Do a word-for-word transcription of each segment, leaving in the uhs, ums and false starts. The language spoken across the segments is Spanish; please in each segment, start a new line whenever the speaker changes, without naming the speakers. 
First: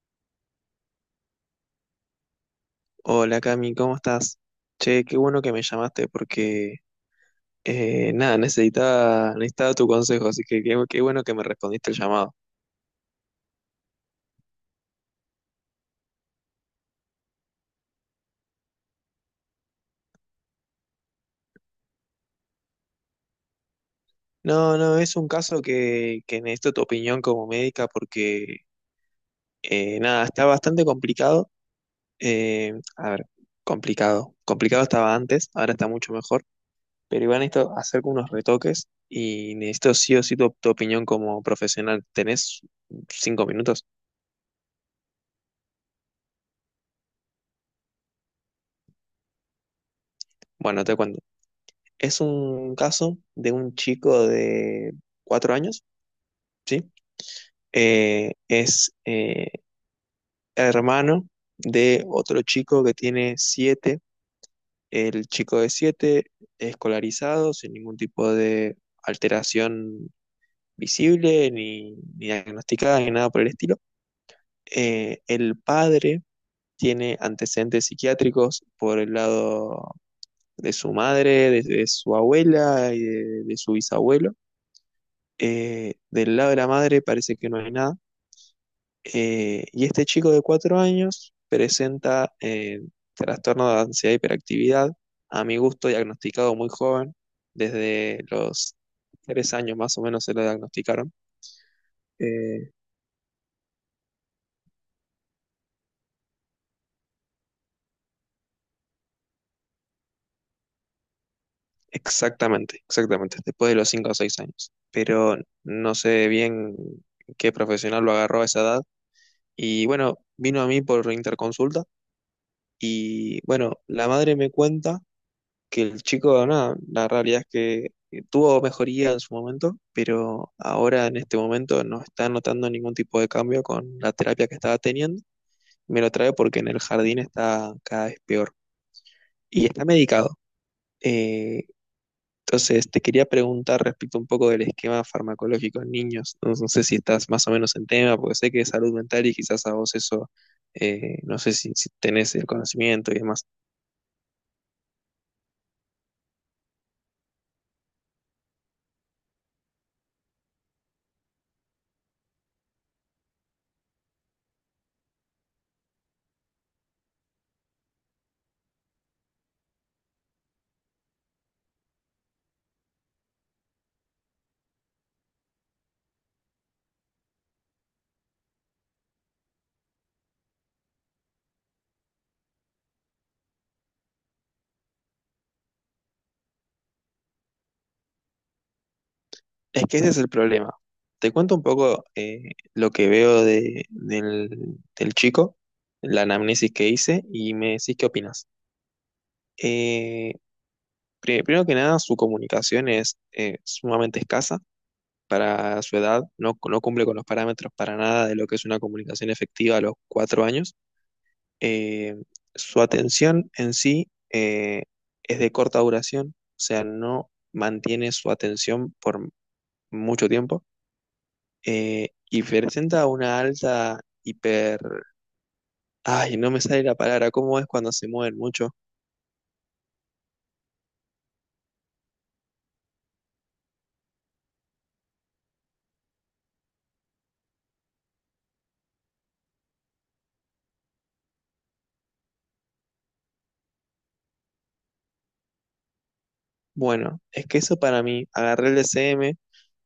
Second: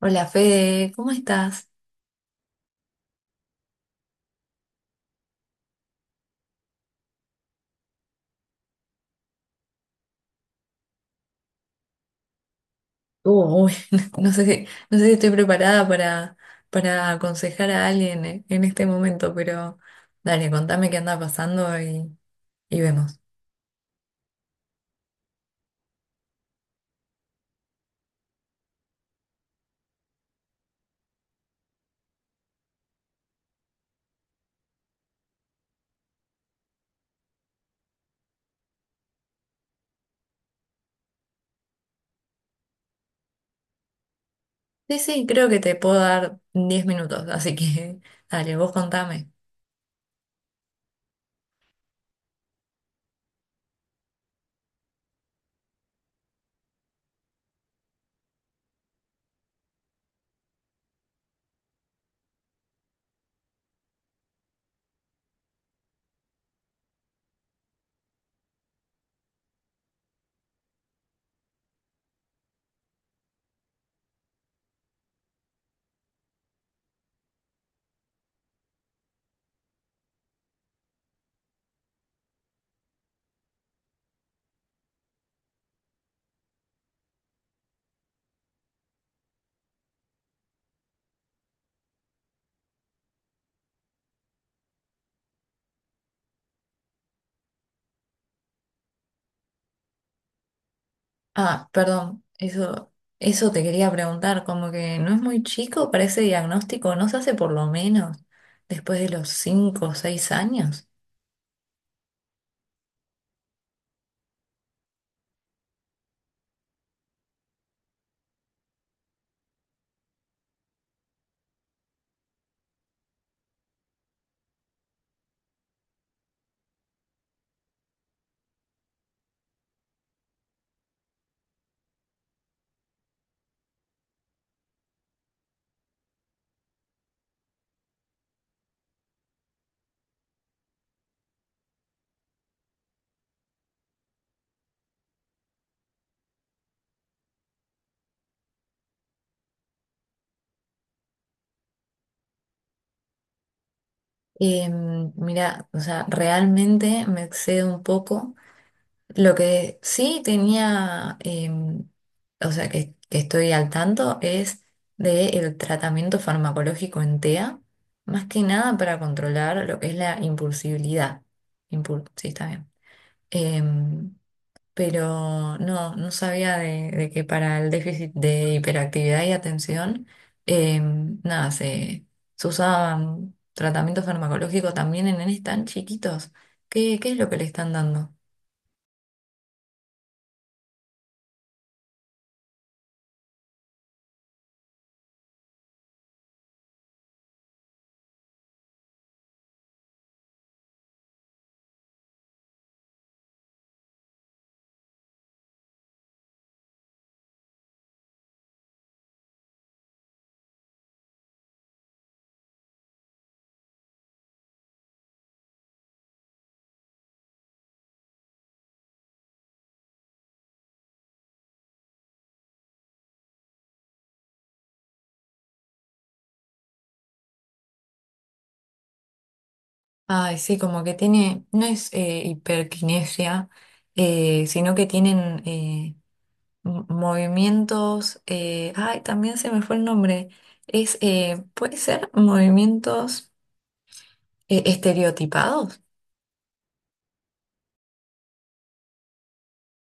Hola Fede, ¿cómo estás?
Hola Cami, ¿cómo estás? Che, qué bueno que me llamaste porque eh, nada, necesitaba, necesitaba tu consejo, así que qué, qué bueno que me respondiste el llamado.
Uh, uy, no sé si, no sé si estoy preparada para, para aconsejar a alguien eh, en este momento, pero dale, contame qué anda pasando y, y vemos.
No, no, es un caso que, que necesito tu opinión como médica porque eh, nada, está bastante complicado. Eh, a ver, complicado. Complicado estaba antes, ahora está mucho mejor, pero igual necesito hacer unos retoques y necesito sí o sí tu tu opinión como profesional. ¿Tenés cinco minutos?
Sí, sí, creo que te puedo dar diez minutos, así que dale, vos contame.
Bueno, te cuento. Es un caso de un chico de cuatro años, ¿sí? Eh, es eh, hermano de otro chico que tiene siete. El chico de siete, escolarizado, sin ningún tipo de alteración visible, ni, ni diagnosticada, ni nada por el estilo. Eh, el padre tiene antecedentes psiquiátricos por el lado de su madre, de, de su abuela y de de su bisabuelo. Eh, del lado de la madre parece que no hay nada. Eh, y este chico de cuatro años presenta eh, trastorno de ansiedad e hiperactividad, a mi gusto diagnosticado muy joven, desde los tres años más o menos se lo diagnosticaron.
Ah, perdón,
Eh,
eso, eso te quería preguntar, como que no es muy chico para ese diagnóstico, ¿no se hace por lo menos después de los cinco o seis años?
Exactamente, exactamente, después de los cinco o seis años. Pero no sé bien qué profesional lo agarró a esa edad. Y bueno, vino a mí por interconsulta. Y bueno, la madre me cuenta que el chico, nada, la realidad es que eh, tuvo mejoría en su momento, pero ahora en este momento no está notando ningún tipo de cambio con la terapia que estaba teniendo. Me lo trae porque en el jardín está cada vez peor y está medicado. Eh, entonces, te quería preguntar respecto un poco del esquema farmacológico en niños. No, no sé si estás más o menos en tema, porque sé que es salud mental y quizás a vos eso, eh, no sé si, si tenés el conocimiento y demás.
Em, mira, o sea, realmente me excedo un poco. Lo que sí tenía, em, o sea, que, que estoy al tanto es del tratamiento farmacológico en T E A, más que nada para controlar lo que es la impulsibilidad. Impul- sí, está bien. Em, pero no, no sabía de, de que para el déficit de hiperactividad y atención, eh, nada, se, se usaban tratamientos farmacológicos también en nenes tan chiquitos. ¿Qué, qué es lo que le están dando?
Es que ese es el problema. Te cuento un poco eh, lo que veo de, del, del chico, la anamnesis que hice, y me decís qué opinas. Eh, pri- Primero que nada, su comunicación es eh, sumamente escasa para su edad, no, no cumple con los parámetros para nada de lo que es una comunicación efectiva a los cuatro años. Eh, Su atención en sí eh, es de corta duración, o sea, no mantiene su atención por mucho tiempo. Eh, y presenta una alta hiper... Ay, no me sale la palabra, ¿cómo es cuando se mueven mucho?
Ay, sí, como que tiene, no es eh, hiperquinesia, eh, sino que tienen eh, m- movimientos, eh, ay, también se me fue el nombre, es, eh, puede ser movimientos eh, estereotipados.
Bueno, es que eso para mí, agarré el D C M,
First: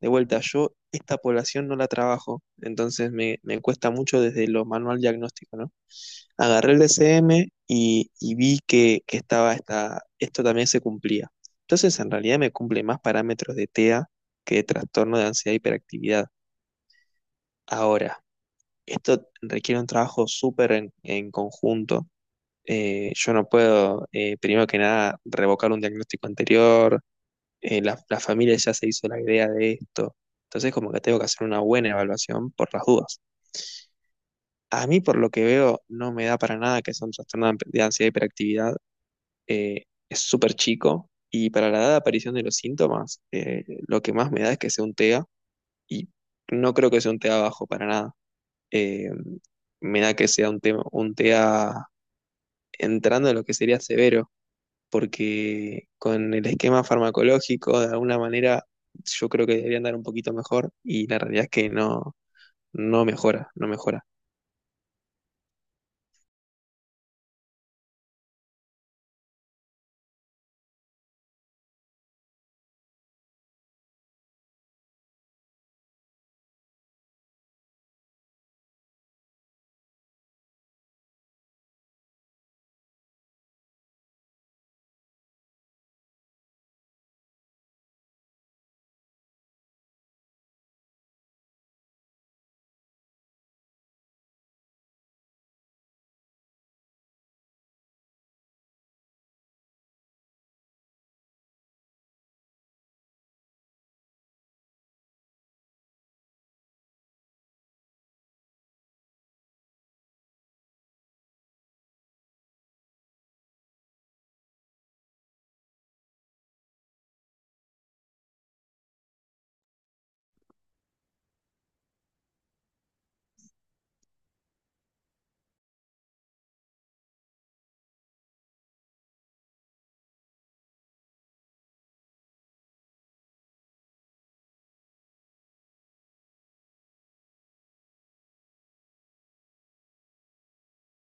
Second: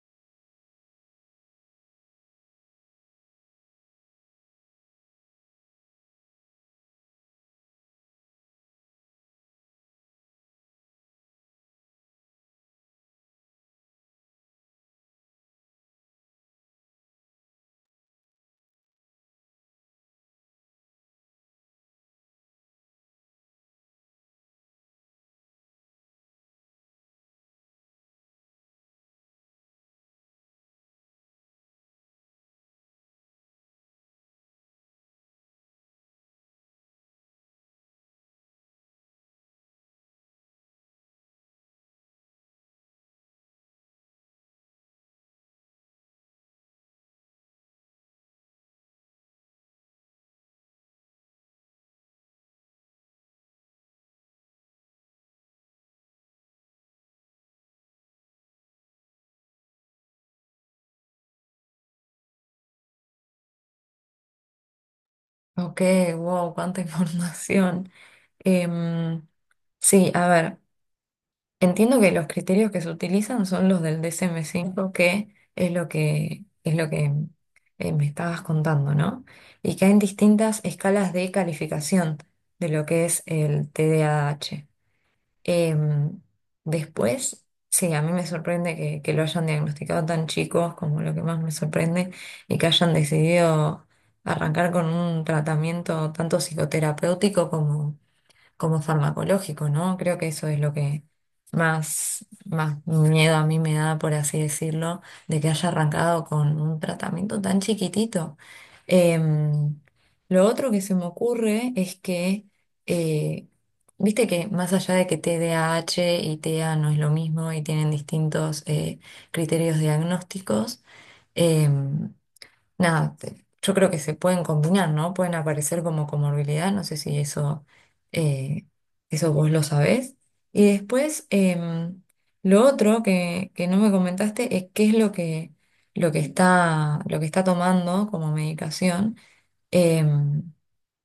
de vuelta, yo esta población no la trabajo, entonces me, me cuesta mucho desde lo manual diagnóstico, ¿no? Agarré el D C M y, y vi que, que estaba esta, esto también se cumplía. Entonces, en realidad me cumple más parámetros de TEA que de trastorno de ansiedad e hiperactividad. Ahora, esto requiere un trabajo súper en, en conjunto. Eh, yo no puedo, eh, primero que nada, revocar un diagnóstico anterior. Eh, la, la familia ya se hizo la idea de esto, entonces como que tengo que hacer una buena evaluación por las dudas. A mí, por lo que veo, no me da para nada que sea un trastorno de de ansiedad y hiperactividad. Eh, es súper chico, y para la edad de aparición de los síntomas, eh, lo que más me da es que sea un TEA, y no creo que sea un TEA bajo para nada. Eh, Me da que sea un, tema un TEA entrando en lo que sería severo, porque con el esquema farmacológico, de alguna manera, yo creo que debería andar un poquito mejor y la realidad es que no, no mejora, no mejora.
Ok, wow, cuánta información. Em, sí, a ver, entiendo que los criterios que se utilizan son los del D S M cinco, que es lo que, es lo que eh, me estabas contando, ¿no? Y que hay distintas escalas de calificación de lo que es el T D A H. Em, después, sí, a mí me sorprende que, que lo hayan diagnosticado tan chicos como lo que más me sorprende y que hayan decidido arrancar con un tratamiento tanto psicoterapéutico como como farmacológico, ¿no? Creo que eso es lo que más, más miedo a mí me da, por así decirlo, de que haya arrancado con un tratamiento tan chiquitito. Em, lo otro que se me ocurre es que, eh, viste que más allá de que T D A H y T E A no es lo mismo y tienen distintos eh, criterios diagnósticos, em, nada, te- yo creo que se pueden combinar, ¿no? Pueden aparecer como comorbilidad, no sé si eso, eh, eso vos lo sabés. Y después, em, lo otro que, que no me comentaste es qué es lo que, lo que está, lo que está tomando como medicación, em,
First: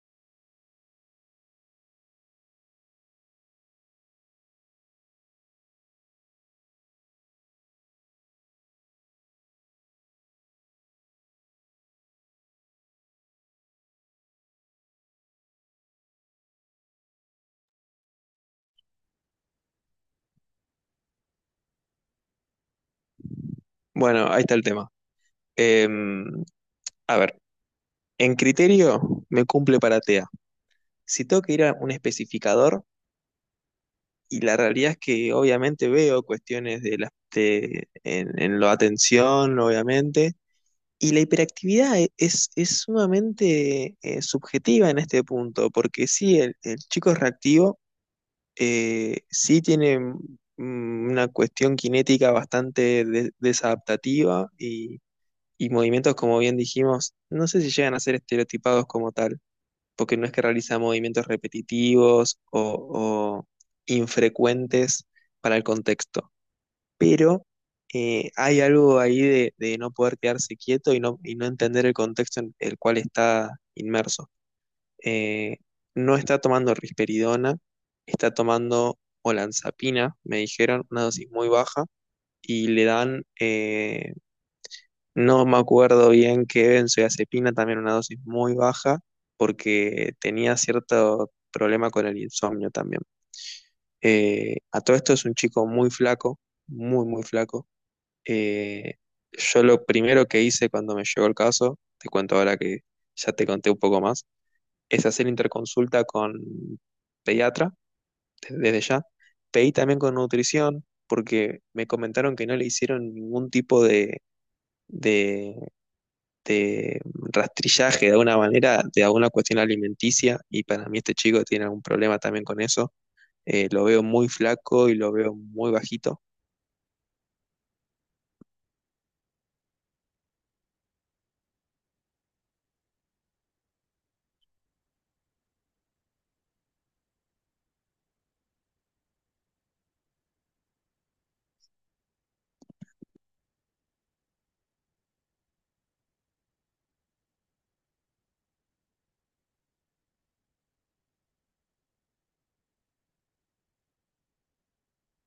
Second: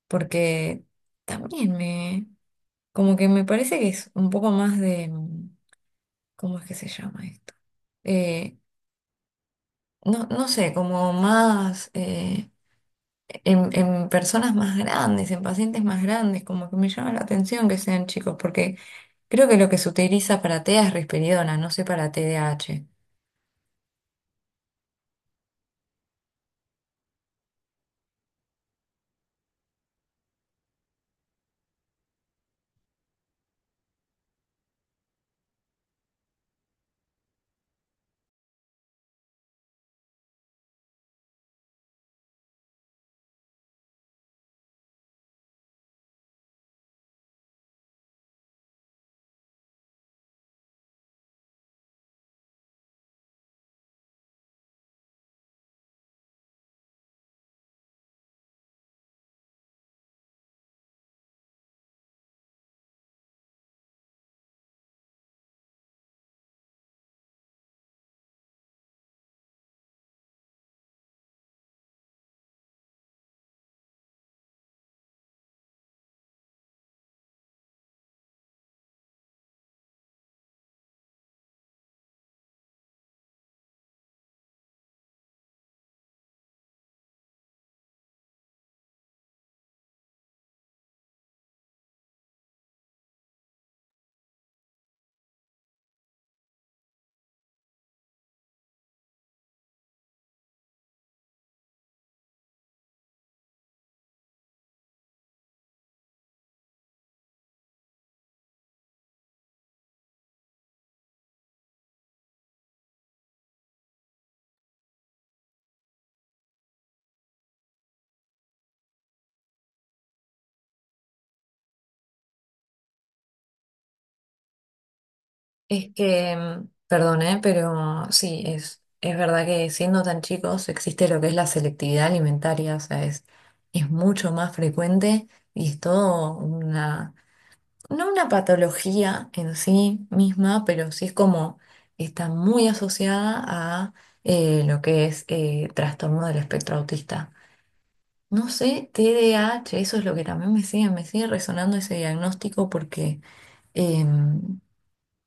porque también me, como que me parece que es un poco más de, mm, ¿cómo es que se llama esto? Eh, no, no sé, como más eh, en, en personas más grandes, en pacientes más grandes, como que me llama la atención que sean chicos, porque creo que lo que se utiliza para T E A es risperidona, no sé para T D A H.
Bueno, ahí está el tema. Em, a ver, en criterio me cumple para TEA. Si tengo que ir a un especificador, y la realidad es que obviamente veo cuestiones de la, de- en, en la atención, obviamente, y la hiperactividad e- es, es sumamente eh, subjetiva en este punto, porque sí, el, el chico es reactivo, eh, sí tiene mm, una cuestión cinética bastante de- desadaptativa y, y movimientos, como bien dijimos, no sé si llegan a ser estereotipados como tal, porque no es que realiza movimientos repetitivos o, o infrecuentes para el contexto, pero eh, hay algo ahí de, de no poder quedarse quieto y no, y no entender el contexto en el cual está inmerso. eh, no está tomando risperidona, está tomando olanzapina, me dijeron, una dosis muy baja, y le dan, eh, no me acuerdo bien qué benzodiazepina, también una dosis muy baja, porque tenía cierto problema con el insomnio también. Eh, a todo esto es un chico muy flaco, muy, muy flaco. Eh, yo lo primero que hice cuando me llegó el caso, te cuento ahora que ya te conté un poco más, es hacer interconsulta con pediatra, desde ya. Pedí también con nutrición, porque me comentaron que no le hicieron ningún tipo de, de, de rastrillaje de alguna manera de alguna cuestión alimenticia, y para mí este chico tiene algún problema también con eso. Eh, lo veo muy flaco y lo veo muy
Es
bajito.
que, mm, perdón, ¿eh? Pero sí, es, es verdad que siendo tan chicos existe lo que es la selectividad alimentaria, o sea, es, es mucho más frecuente y es todo una no una patología en sí misma, pero sí es como está muy asociada a eh, lo que es eh, trastorno del espectro autista. No sé, T D A H, eso es lo que también me sigue, me sigue resonando ese diagnóstico porque em,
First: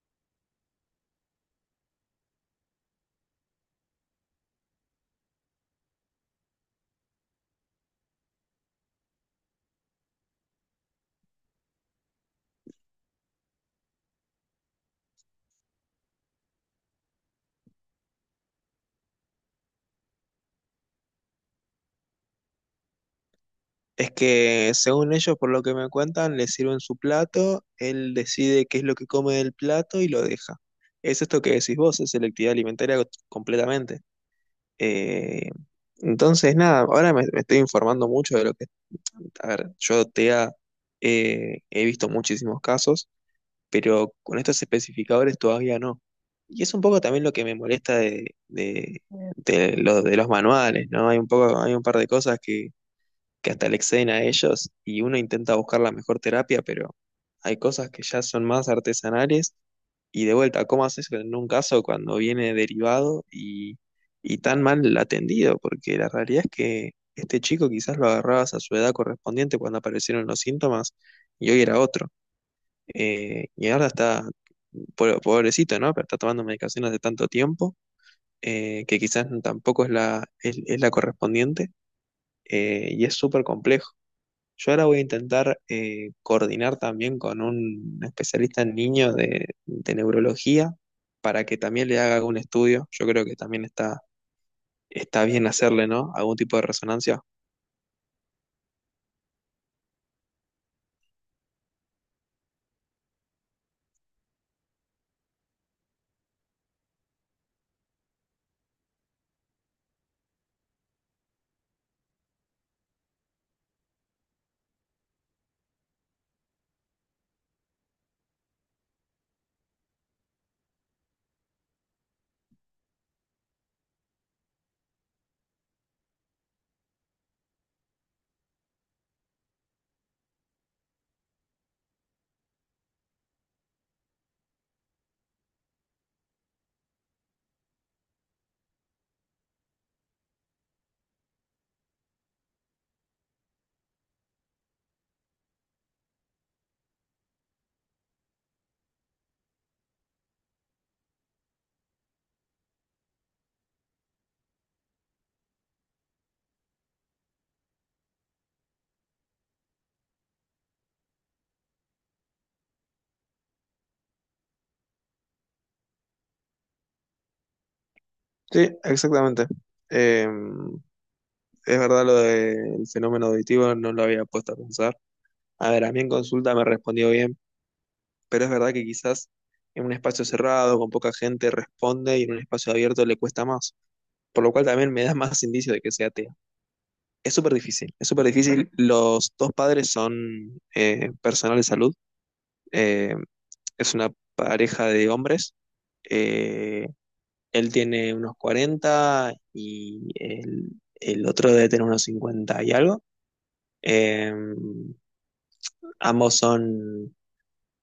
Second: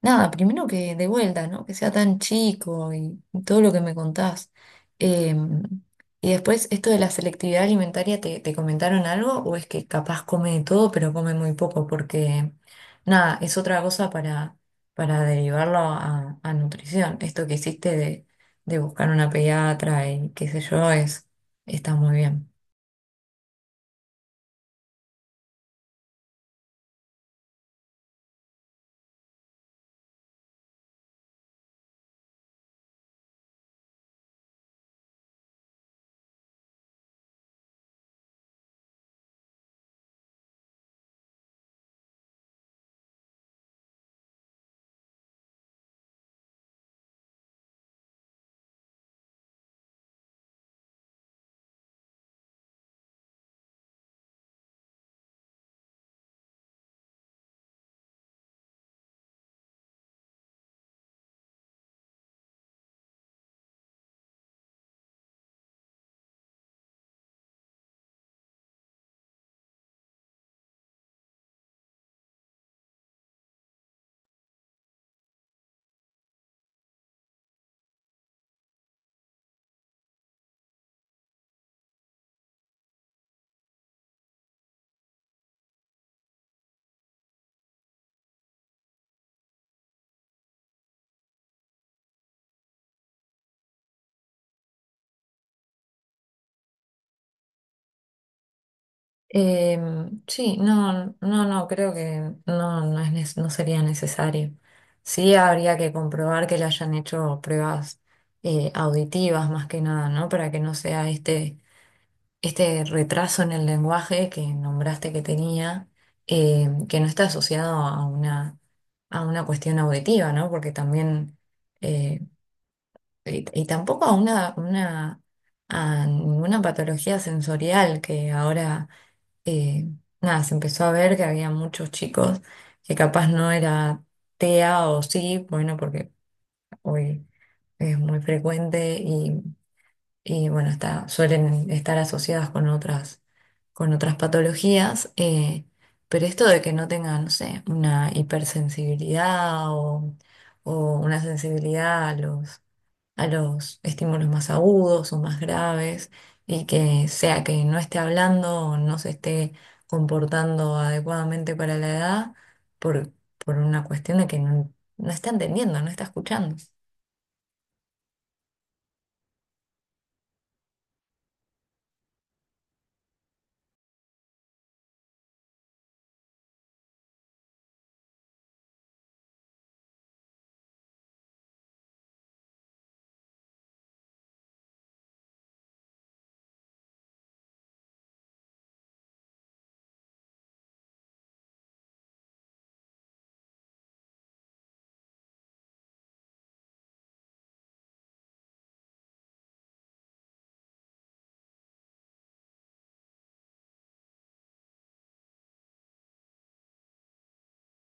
nada, primero que de vuelta, ¿no? Que sea tan chico y todo lo que me contás. Em, y después, esto de la selectividad alimentaria, ¿te, te comentaron algo? ¿O es que capaz come de todo, pero come muy poco? Porque, nada, es otra cosa para, para, derivarlo a, a nutrición. Esto que hiciste de, de buscar una pediatra y qué sé yo, es, está muy bien.
Es que según ellos, por lo que me cuentan, le sirven su plato, él decide qué es lo que come del plato y lo deja. Es esto que decís vos, es selectividad alimentaria completamente. Eh, entonces, nada, ahora me, me estoy informando mucho de lo que... A ver, yo TEA eh, he visto muchísimos casos, pero con estos especificadores todavía no. Y es un poco también lo que me molesta de, de, de lo- de los manuales, ¿no? Hay un poco, hay un par de cosas que que hasta le exceden a ellos y uno intenta buscar la mejor terapia, pero hay cosas que ya son más artesanales y de vuelta, ¿cómo haces en un caso cuando viene derivado y, y tan mal atendido? Porque la realidad es que este chico quizás lo agarrabas a su edad correspondiente cuando aparecieron los síntomas y hoy era otro. Eh, y ahora está, po- pobrecito, ¿no? Pero está tomando medicación hace tanto tiempo, eh, que quizás tampoco es la, es, es la correspondiente, eh, y es súper complejo. Yo ahora voy a intentar eh, coordinar también con un especialista en niños de, de neurología para que también le haga algún estudio. Yo creo que también está, está bien hacerle, ¿no? Algún tipo de resonancia.
Em, sí, no, no, no, creo que no, no es, nes- no sería necesario. Sí habría que comprobar que le hayan hecho pruebas eh, auditivas más que nada, ¿no? Para que no sea este, este retraso en el lenguaje que nombraste que tenía, eh, que no está asociado a una, a una cuestión auditiva, ¿no? Porque también, eh, y, y tampoco a una, una, a ninguna patología sensorial que ahora eh, nada, se empezó a ver que había muchos chicos que capaz no era T E A o sí, bueno, porque hoy es muy frecuente y, y, bueno, está, suelen estar asociadas con otras, con otras patologías, eh, pero esto de que no tengan, no sé, una hipersensibilidad o, o una sensibilidad a los a los estímulos más agudos o más graves y que sea que no esté hablando o no se esté comportando adecuadamente para la edad por, por una cuestión de que no, no está entendiendo, no está escuchando.
Sí, exactamente. Eh, es verdad lo del fenómeno auditivo, no lo había puesto a pensar. A ver, a mí en consulta me respondió bien, pero es verdad que quizás en un espacio cerrado, con poca gente, responde y en un espacio abierto le cuesta más. Por lo cual también me da más indicio de que sea TEA. Es súper difícil, es súper difícil. Los dos padres son eh, personal de salud, eh, es una pareja de hombres. eh, Él tiene unos cuarenta y el, el otro debe tener unos cincuenta y algo. Eh, Ambos son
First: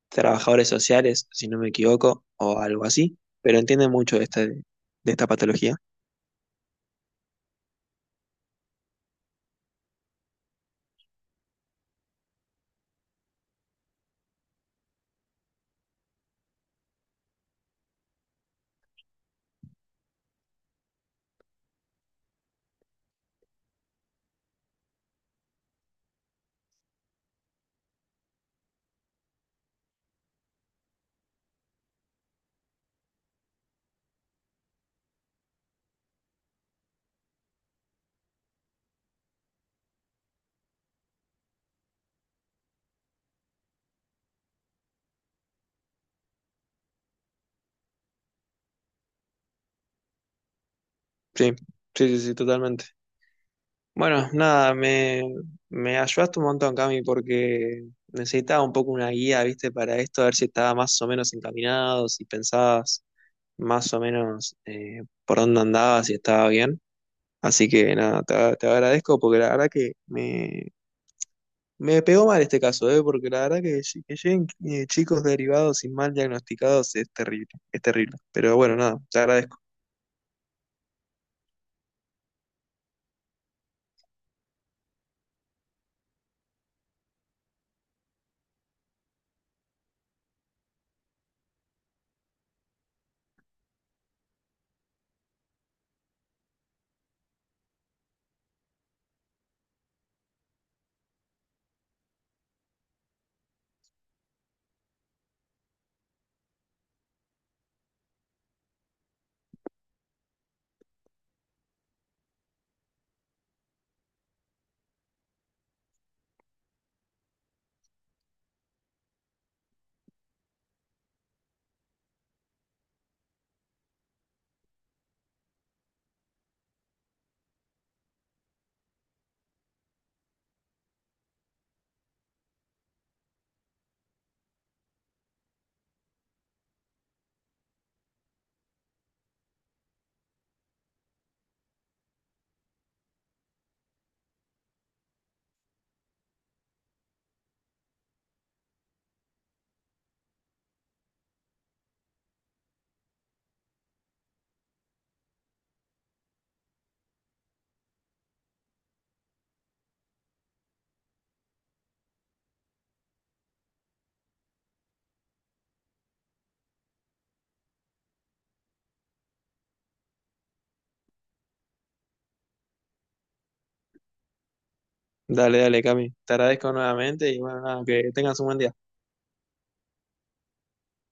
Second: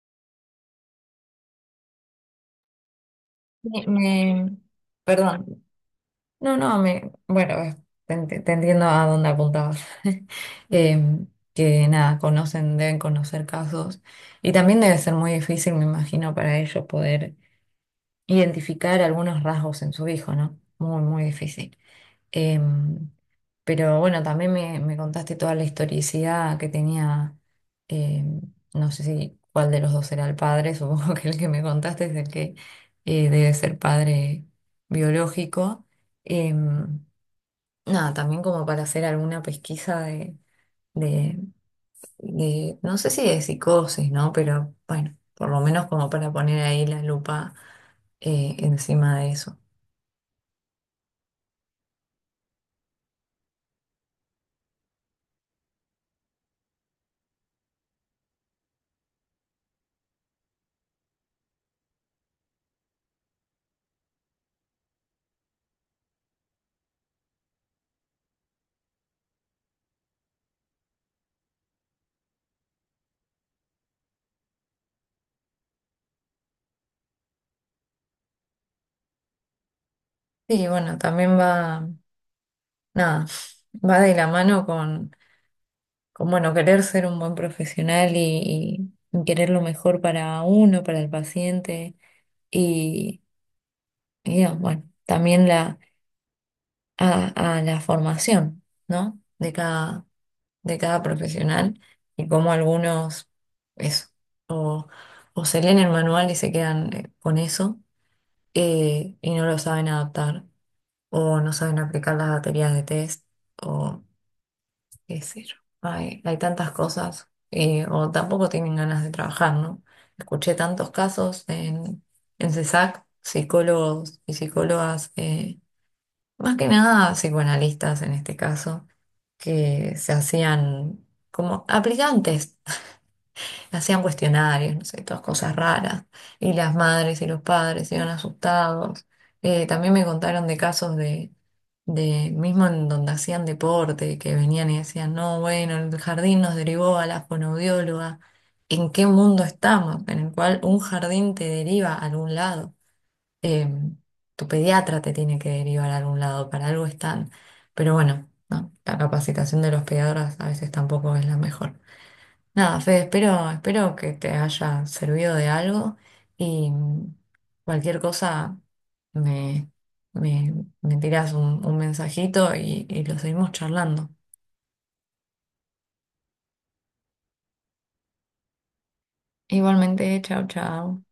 trabajadores sociales, si no me equivoco, o algo así, pero
Me,
entienden mucho de, este-
me-
de esta
perdón,
patología.
no, no, me, bueno, eh, te, ent- te entiendo a dónde apuntabas. Em, que nada, conocen, deben conocer casos y también debe ser muy difícil, me imagino, para ellos poder identificar algunos rasgos en su hijo, ¿no? Muy, muy difícil. Em, pero bueno, también me, me contaste toda la historicidad que tenía, em, no sé si cuál de los dos era el padre, supongo que el que me contaste es el que eh, debe ser padre biológico. Em, nada, también como para hacer alguna pesquisa de, de, de, no sé si de psicosis, ¿no? Pero bueno, por lo menos como para poner ahí la lupa eh, encima de eso.
Sí, sí, sí, sí, totalmente. Bueno, nada, me, me ayudaste un montón, Cami, porque necesitaba un poco una guía, ¿viste? Para esto, a ver si estaba más o menos encaminado, si pensabas más o menos eh, por dónde andabas, si estaba bien. Así que nada, te, te agradezco porque la verdad que me, me pegó mal este caso, ¿eh? Porque la verdad que, lle- que lleguen eh, chicos derivados y mal diagnosticados es terrible, es terrible. Pero bueno, nada, te agradezco.
Sí, bueno, también va, nada, va de la mano con, con bueno, querer ser un buen profesional y, y querer lo mejor para uno, para el paciente y, y, ah, bueno, también la, a, a la formación, ¿no? De cada, de cada profesional y cómo algunos, eso, o, o se leen el manual y se quedan eh, con eso eh, y no lo saben adaptar o no saben aplicar las baterías de test qué sé yo. Hay, hay tantas cosas, eh, o tampoco tienen ganas de trabajar, ¿no? Escuché tantos casos en, en CESAC, psicólogos y psicólogas, eh, más que nada psicoanalistas en este caso, que se hacían como aplicantes. Hacían cuestionarios, no sé, todas cosas raras. Y las madres y los padres iban asustados. Eh, también me contaron de casos de, de, mismo en donde hacían deporte, que venían y decían, no, bueno, el jardín nos derivó a la fonoaudióloga. ¿En qué mundo estamos? En el cual un jardín te deriva a algún lado. Eh, tu pediatra te tiene que derivar a algún lado, para algo están. Pero bueno, no, la capacitación de los pediatras a veces tampoco es la mejor. Nada, Fede, espero, espero que te haya servido de algo y mm, cualquier cosa me, me, me tiras un, un mensajito y, y lo seguimos charlando.
Dale, dale, Cami, te agradezco nuevamente y bueno, nada, que tengas un buen día.
Igualmente, chao, chao.